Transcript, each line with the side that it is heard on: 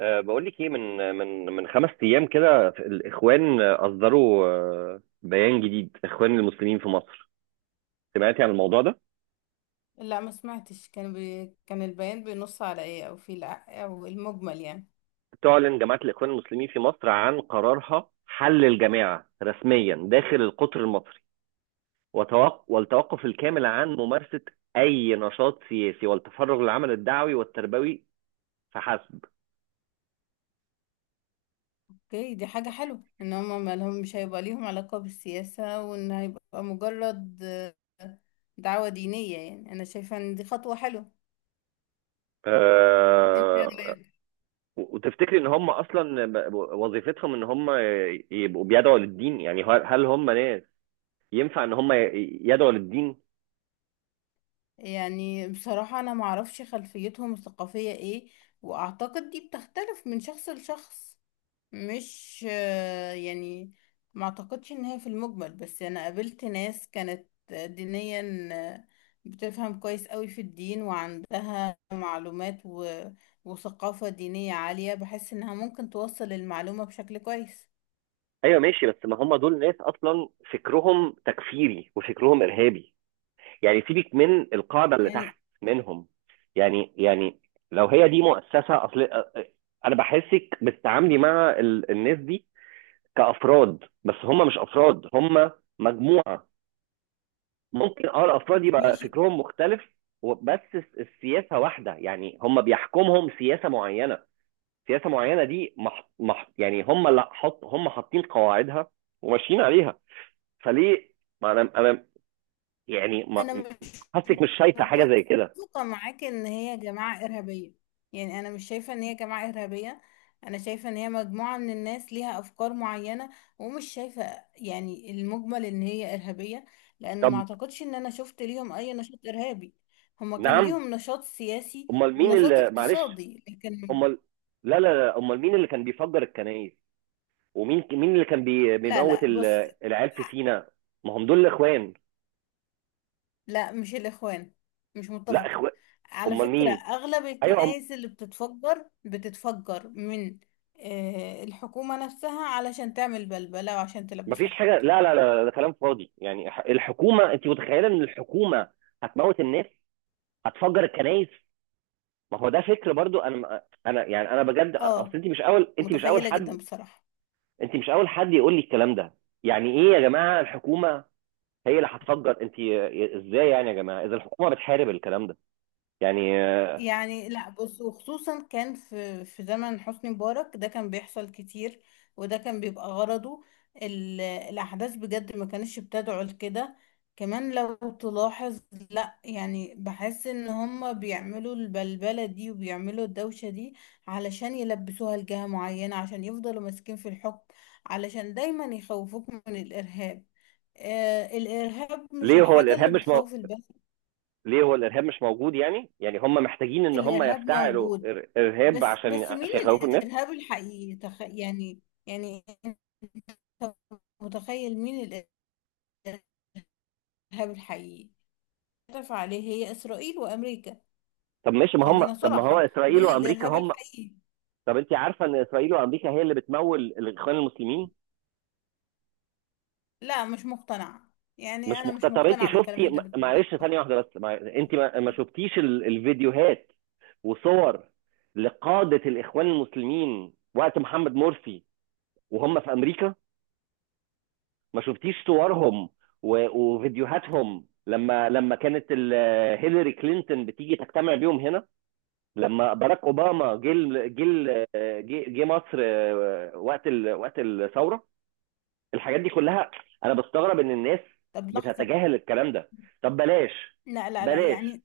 right: بقول لك ايه، من 5 ايام كده الاخوان اصدروا، بيان جديد. اخوان المسلمين في مصر، سمعتي عن الموضوع ده؟
left: لا، ما سمعتش. كان البيان بينص على ايه، او في الع... او المجمل يعني؟
right: تعلن جماعه الاخوان المسلمين في مصر عن قرارها حل الجماعه رسميا داخل القطر المصري، والتوقف الكامل عن ممارسه اي نشاط سياسي والتفرغ للعمل الدعوي والتربوي فحسب.
left: اوكي، دي حاجة حلوة ان هم ما لهم مش هيبقى ليهم علاقة بالسياسة، وان هيبقى مجرد دعوة دينية. يعني انا شايفة ان دي خطوة حلوة. انت؟
right: أه وتفتكري ان هم اصلا وظيفتهم ان هم يبقوا بيدعوا للدين؟ يعني هل هم ناس ينفع ان هم يدعوا للدين؟
left: يعني بصراحة انا معرفش خلفيتهم الثقافية ايه، واعتقد دي بتختلف من شخص لشخص. مش يعني ما اعتقدش ان هي في المجمل، بس انا قابلت ناس كانت دينيا، آه، بتفهم كويس قوي في الدين وعندها معلومات وثقافة دينية عالية. بحس انها ممكن توصل المعلومة بشكل كويس.
right: ايوه ماشي. بس ما هم دول ناس اصلا فكرهم تكفيري وفكرهم ارهابي. يعني سيبك من القاعده اللي
left: يعني
right: تحت منهم. يعني لو هي دي مؤسسه اصل. انا بحسك بتتعاملي مع الناس دي كافراد، بس هم مش افراد، هم مجموعه. ممكن الافراد يبقى
left: ماشي،
right: فكرهم مختلف. بس السياسه واحده. يعني هم بيحكمهم سياسه معينه، سياسه معينه دي يعني هم اللي حط هم حاطين قواعدها وماشيين عليها. فليه ما انا انا يعني
left: انا
right: ما...
left: مش
right: حاسك مش شايفه حاجه زي كده؟
left: متفقه معاك ان هي جماعه ارهابيه. يعني انا مش شايفه ان هي جماعه ارهابيه، انا شايفه ان هي مجموعه من الناس ليها افكار معينه، ومش شايفه يعني المجمل ان هي ارهابيه، لان
right: طب.
left: ما اعتقدش ان انا شفت ليهم اي نشاط ارهابي. هما كان
right: نعم.
left: ليهم نشاط سياسي
right: امال مين
left: ونشاط
right: اللي، معلش،
left: اقتصادي لكن.
right: امال، لا لا لا، امال مين اللي كان بيفجر الكنائس؟ ومين اللي كان
left: لا
right: بيموت
left: لا بص.
right: العيال في سينا؟ ما هم دول اخوان.
left: لا مش الإخوان، مش
right: لا
left: متفقة.
right: اخوان.
left: على
right: امال
left: فكرة،
right: مين؟
left: أغلب
right: ايوه
left: الكنائس اللي بتتفجر بتتفجر من الحكومة نفسها، علشان تعمل بلبلة وعشان
right: مفيش
left: تلبسها لحد.
right: حاجه. لا لا لا، ده كلام فاضي. يعني الحكومه، انت متخيله ان الحكومه هتموت الناس؟ هتفجر الكنائس؟ ما هو ده فكر برضو. انا انا يعني انا بجد اصل.
left: اه، متخيلة جدا بصراحة.
right: انت مش اول حد يقول لي الكلام ده. يعني ايه يا جماعه الحكومه هي اللي هتفجر؟ انت ازاي؟ يعني يا جماعه اذا الحكومه بتحارب الكلام ده، يعني.
left: يعني لا بص، وخصوصا كان في زمن حسني مبارك ده كان بيحصل كتير، وده كان بيبقى غرضه. الأحداث بجد ما كانتش بتدعو لكده. كمان لو تلاحظ، لا يعني بحس ان هما بيعملوا البلبلة دي وبيعملوا الدوشة دي علشان يلبسوها لجهة معينة، عشان يفضلوا ماسكين في الحكم، علشان دايما يخوفوك من الإرهاب. آه، الإرهاب مش
right: ليه هو
left: الحاجة
right: الارهاب
left: اللي
right: مش مو...
left: بتخوف البشر.
right: ليه هو الارهاب مش موجود؟ يعني هم محتاجين ان هم
left: الإرهاب
right: يفتعلوا
left: موجود،
right: ارهاب
left: بس
right: عشان
left: بس مين
right: عشان يخوفوا الناس؟
left: الإرهاب الحقيقي؟ تخ... يعني يعني أنت متخيل مين الإرهاب الحقيقي؟ اتفق عليه، هي إسرائيل وأمريكا.
right: طب ماشي.
left: خلينا
right: ما هو
left: صراحة،
right: اسرائيل
left: دول
right: وامريكا
left: الإرهاب
right: هم.
left: الحقيقي.
right: طب انت عارفه ان اسرائيل وامريكا هي اللي بتمول الاخوان المسلمين؟
left: لا مش مقتنعة. يعني
right: مش
left: أنا
right: مقتنع؟
left: مش
right: طب انت
left: مقتنعة بالكلام
right: شفتي،
left: اللي أنت بتقوله ده.
right: معلش، ثانيه واحده بس. انت ما شفتيش الفيديوهات وصور لقاده الاخوان المسلمين وقت محمد مرسي وهم في امريكا؟ ما شفتيش صورهم وفيديوهاتهم لما كانت هيلاري كلينتون بتيجي تجتمع بيهم هنا؟ لما باراك اوباما جه مصر، وقت وقت الثوره؟ الحاجات دي كلها، انا بستغرب ان الناس
left: طب لحظة.
right: بتتجاهل الكلام ده. طب بلاش،
left: لا
right: بلاش،
left: يعني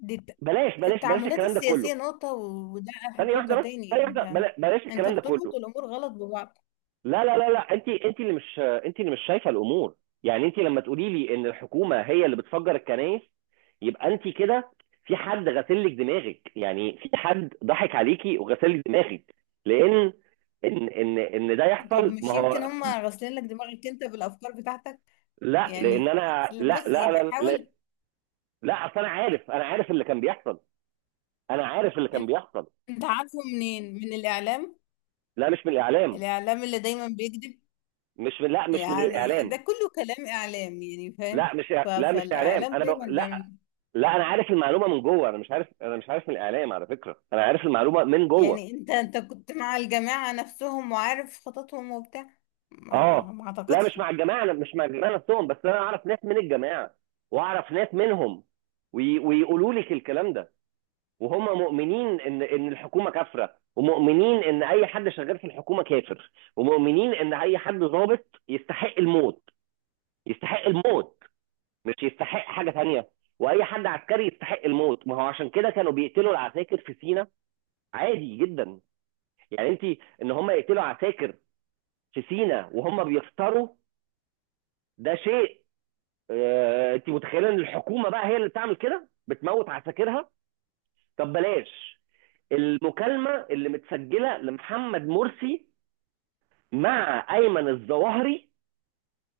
left: دي الت-
right: بلاش، بلاش، بلاش
left: التعاملات
right: الكلام ده
left: السياسية
right: كله.
left: نقطة، وده
right: ثانيه واحده
left: نقطة
right: بس،
left: تاني.
right: ثانيه واحده،
left: أنت
right: بلاش
left: أنت
right: الكلام ده
left: بتربط
right: كله.
left: الأمور غلط ببعض.
right: لا لا لا لا، انت اللي مش شايفه الامور. يعني انت لما تقولي لي ان الحكومه هي اللي بتفجر الكنائس، يبقى انت كده في حد غسل لك دماغك. يعني في حد ضحك عليكي وغسل لك دماغك. لان ان ده
left: طب
right: يحصل. ما
left: مش يمكن
right: هو
left: هم غاسلين لك دماغك أنت بالأفكار بتاعتك؟
right: لا، لان
left: يعني
right: انا لا
left: بص،
right: لا
left: يعني
right: لا، لا،
left: حاول.
right: لا اصل انا عارف. انا عارف اللي كان بيحصل. انا عارف اللي كان بيحصل.
left: انت عارفه منين، من الاعلام؟
right: لا، مش من الاعلام.
left: الاعلام اللي دايما بيكذب.
right: مش من لا، مش من
left: يعني ده
right: الاعلام.
left: كله كلام اعلام، يعني فاهم؟
right: لا مش لا مش اعلام.
left: فالاعلام دايما بيعمل،
right: لا. لا انا عارف المعلومه من جوه. انا مش عارف من الاعلام، على فكره. انا عارف المعلومه من جوه.
left: يعني انت كنت مع الجماعة نفسهم وعارف خططهم وبتاع؟ ما, ما,
right: اه.
left: ما
right: لا، مش
left: اعتقدش.
right: مع الجماعه أنا مش مع الجماعه نفسهم. بس انا اعرف ناس من الجماعه واعرف ناس منهم، ويقولوا لك الكلام ده. وهم مؤمنين ان الحكومه كافره، ومؤمنين ان اي حد شغال في الحكومه كافر، ومؤمنين ان اي حد ضابط يستحق الموت. يستحق الموت، مش يستحق حاجه تانيه. واي حد عسكري يستحق الموت. ما هو عشان كده كانوا بيقتلوا العساكر في سينا، عادي جدا. يعني ان هم يقتلوا عساكر في سينا وهم بيفطروا، ده شيء. انت متخيله ان الحكومه بقى هي اللي بتعمل كده بتموت عساكرها؟ طب بلاش. المكالمه اللي متسجله لمحمد مرسي مع ايمن الظواهري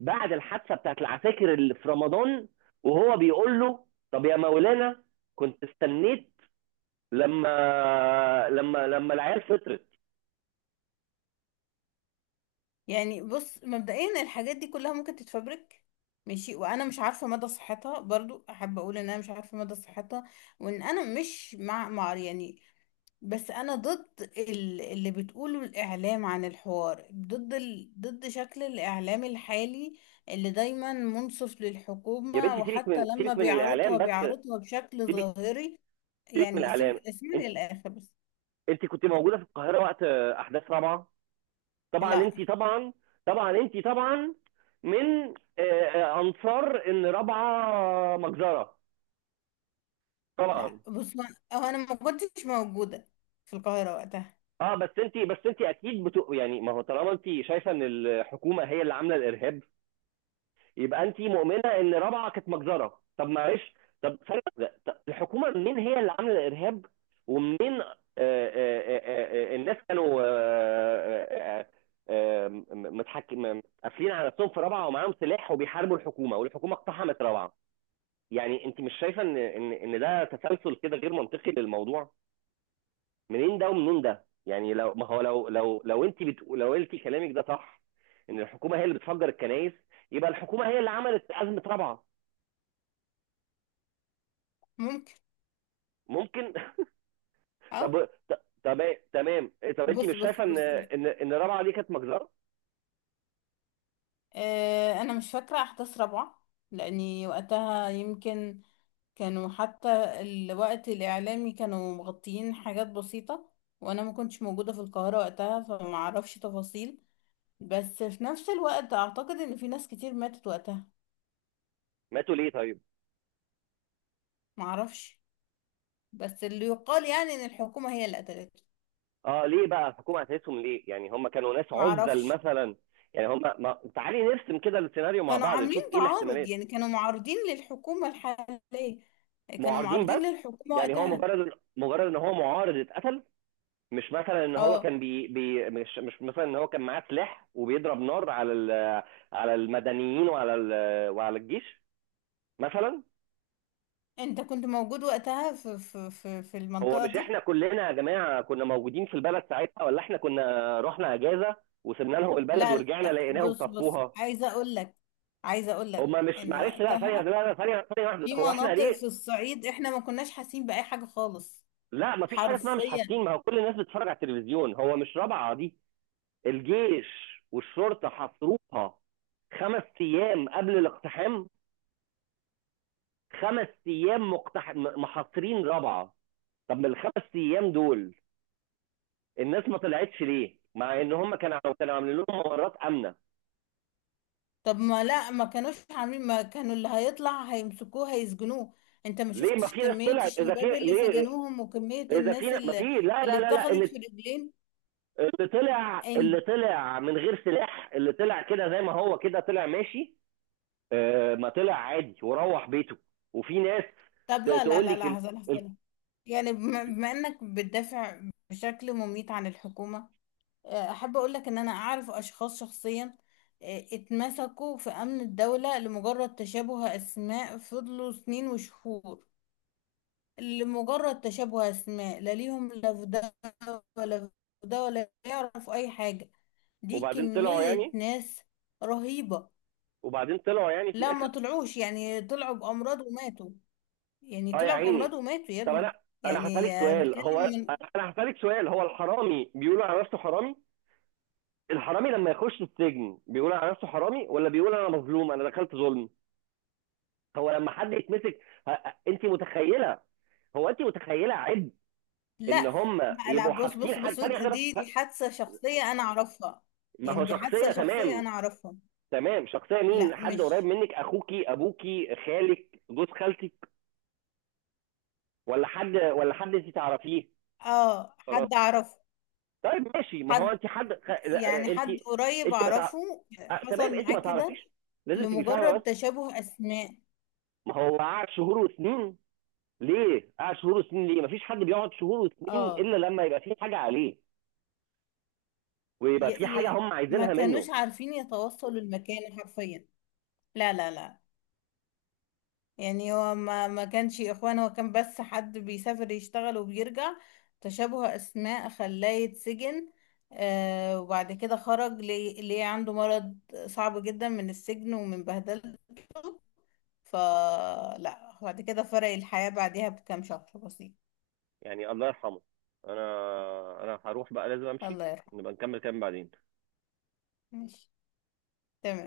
right: بعد الحادثه بتاعت العساكر اللي في رمضان، وهو بيقول له: طب يا مولانا، كنت استنيت لما العيال فطرت.
left: يعني بص، مبدئيا الحاجات دي كلها ممكن تتفبرك، ماشي. وانا مش عارفه مدى صحتها، برضو احب اقول ان انا مش عارفه مدى صحتها، وان انا مش مع يعني. بس انا ضد اللي بتقوله الاعلام عن الحوار، ضد ضد شكل الاعلام الحالي، اللي دايما منصف
right: يا
left: للحكومة،
right: بنتي، سيبك
left: وحتى
right: من
left: لما
right: الاعلام
left: بيعرضها
right: بس.
left: بيعرضها بشكل
right: سيبك
left: ظاهري.
right: سيبك من
left: يعني
right: الاعلام. انت
left: اسمعني للاخر بس.
right: انت كنت موجوده في القاهره وقت احداث رابعه؟ طبعا
left: لا
right: انت طبعا. طبعا انت طبعا من انصار ان رابعه مجزره. طبعا.
left: لا بص، هو انا ما كنتش موجودة في القاهرة وقتها.
right: اه، بس انت اكيد يعني ما هو طالما انت شايفه ان الحكومه هي اللي عامله الارهاب، يبقى انت مؤمنه ان رابعه كانت مجزره. طب معلش. طب ثانية واحدة، طب الحكومه منين هي اللي عامله الارهاب؟ ومنين؟ الناس كانوا آه، آه، متحكم قافلين على نفسهم في رابعه، ومعاهم سلاح وبيحاربوا الحكومه، والحكومه اقتحمت رابعه. يعني انت مش شايفه ان ده تسلسل كده غير منطقي للموضوع؟ منين ده ومنين ده؟ يعني لو ما هو لو انت بتقول، لو انت كلامك ده صح ان الحكومه هي اللي بتفجر الكنائس، يبقى الحكومه هي اللي عملت ازمه رابعه.
left: ممكن.
right: ممكن.
left: اه.
right: طب، طب تمام. إيه، طب انت
left: بص
right: مش
left: بص
right: شايفه ان
left: بص
right: ان ان الرابعه دي كانت مجزره؟
left: آه انا مش فاكرة احداث رابعة، لاني وقتها يمكن كانوا حتى الوقت الإعلامي كانوا مغطيين حاجات بسيطة، وأنا ما كنتش موجودة في القاهرة وقتها، فما أعرفش تفاصيل. بس في نفس الوقت أعتقد إن في ناس كتير ماتت وقتها.
right: ماتوا ليه طيب؟
left: ما أعرفش. بس اللي يقال يعني إن الحكومة هي اللي قتلته.
right: اه، ليه بقى الحكومه هتقيسهم ليه؟ يعني هم كانوا ناس
left: ما
right: عزل
left: أعرفش.
right: مثلا. يعني هم ما... تعالي نرسم كده السيناريو مع
left: كانوا
right: بعض،
left: عاملين
right: نشوف ايه
left: تعارض،
right: الاحتمالات.
left: يعني كانوا معارضين للحكومة الحالية، كانوا
right: معارضين بس؟
left: معارضين للحكومة
right: يعني هو
left: وقتها.
right: مجرد، ان هو معارض اتقتل؟ مش مثلا ان هو
left: اه.
right: كان مش مثلا ان هو كان معاه سلاح وبيضرب نار على على المدنيين وعلى وعلى الجيش مثلا؟
left: انت كنت موجود وقتها في
right: هو
left: المنطقة
right: مش
left: دي؟
right: احنا كلنا يا جماعه كنا موجودين في البلد ساعتها؟ ولا احنا كنا رحنا اجازه وسيبنا لهم البلد
left: لا
right: ورجعنا
left: لا
right: لقيناهم
left: بص بص،
right: صفوها؟
left: عايزه اقول لك، عايزه اقول لك
right: هما مش
left: ان
right: معلش. لا ثانيه،
left: وقتها
right: ثانيه واحده.
left: في
right: هو احنا
left: مناطق في
right: ليه؟
left: الصعيد احنا ما كناش حاسين باي حاجه خالص،
right: لا، مفيش حاجه اسمها مش
left: حرفيا.
right: حاسين. ما هو كل الناس بتتفرج على التلفزيون. هو مش رابعه دي الجيش والشرطه حاصروها 5 ايام قبل الاقتحام؟ 5 ايام محاصرين رابعه. طب من الخمس ايام دول الناس ما طلعتش ليه؟ مع ان هم كانوا عاملين لهم ممرات امنه.
left: طب ما لا، ما كانوش عاملين، ما كانوا اللي هيطلع هيمسكوه هيسجنوه. انت ما
right: ليه ما
left: شفتش
right: في ناس
left: كميه
right: طلعت؟ اذا في
left: الشباب اللي
right: ليه؟
left: سجنوهم وكميه
right: اذا
left: الناس
right: في ما في.
left: اللي
right: لا
left: اللي
right: لا لا لا،
left: اتخذت في رجلين؟ انت
right: اللي طلع من غير سلاح، اللي طلع كده زي ما هو كده طلع ماشي. ما طلع عادي وروح بيته. وفي ناس
left: طب لا لا
right: تقول
left: لا
right: لك
left: لا هزل
right: ال-
left: هزل. يعني بما انك بتدافع بشكل مميت عن الحكومه، احب اقول لك ان انا اعرف اشخاص شخصيا اتمسكوا في امن الدولة لمجرد تشابه اسماء، فضلوا سنين وشهور، لمجرد تشابه اسماء، لا ليهم لا في ده ولا في ده، ولا يعرفوا اي حاجة. دي
right: وبعدين طلعوا
left: كمية
right: يعني
left: ناس رهيبة.
right: وبعدين طلعوا يعني في
left: لا ما
right: الاخر.
left: طلعوش، يعني طلعوا بامراض وماتوا، يعني
right: اه يا
left: طلعوا بامراض
right: عيني.
left: وماتوا يا
right: طب انا،
left: ابني.
right: انا
left: يعني
right: هسالك سؤال
left: بتكلم
right: هو
left: من،
right: انا هسالك سؤال. هو الحرامي بيقول على نفسه حرامي؟ الحرامي لما يخش السجن بيقول على نفسه حرامي، ولا بيقول انا مظلوم انا دخلت ظلم؟ هو لما حد يتمسك، ه- انت متخيله هو انت متخيله عبء ان
left: لا
right: هم
left: لا
right: يبقوا
left: بص
right: حابسين
left: بص
right: حد؟
left: بص
right: ثانيه واحده
left: دي
right: بس.
left: دي حادثة شخصية أنا أعرفها،
right: ما
left: يعني
right: هو
left: دي
right: شخصيه،
left: حادثة شخصية
right: تمام.
left: أنا أعرفها.
right: تمام، شخصيه مين؟
left: لا
right: حد قريب
left: مش،
right: منك، اخوكي، ابوكي، خالك، جوز خالتك، ولا حد انت تعرفيه؟
left: اه
right: خلاص.
left: حد أعرفه.
right: طيب ماشي. ما هو
left: حد،
right: انت حد،
left: يعني
right: لا، انت
left: حد قريب
right: انت ما تع...
left: أعرفه،
right: آه، تمام،
left: حصل
right: انت
left: معاه
right: ما
left: كده،
right: تعرفيش. لازم تبقي فاهمه
left: لمجرد
right: بس.
left: تشابه أسماء.
right: ما هو قعد شهور وسنين ليه؟ قعد شهور وسنين ليه؟ ما فيش حد بيقعد شهور وسنين
left: اه.
right: الا لما يبقى في حاجه عليه، ويبقى
left: ي...
right: في حاجة
left: ي...
right: هم
left: ما
right: عايزينها منه.
left: كانوش عارفين يتوصلوا المكان حرفيا. لا يعني، هو ما كانش اخوان، هو كان بس حد بيسافر يشتغل وبيرجع، تشابه اسماء خلاه يتسجن. آه، وبعد كده خرج، ليه عنده مرض صعب جدا من السجن ومن بهدلته. فلا، بعد كده فرق الحياة بعدها بكام شهر بسيط.
right: يعني الله يرحمه. انا هروح بقى، لازم امشي.
left: الله يرحمه.
right: نبقى نكمل كلام بعدين.
left: ماشي، تمام.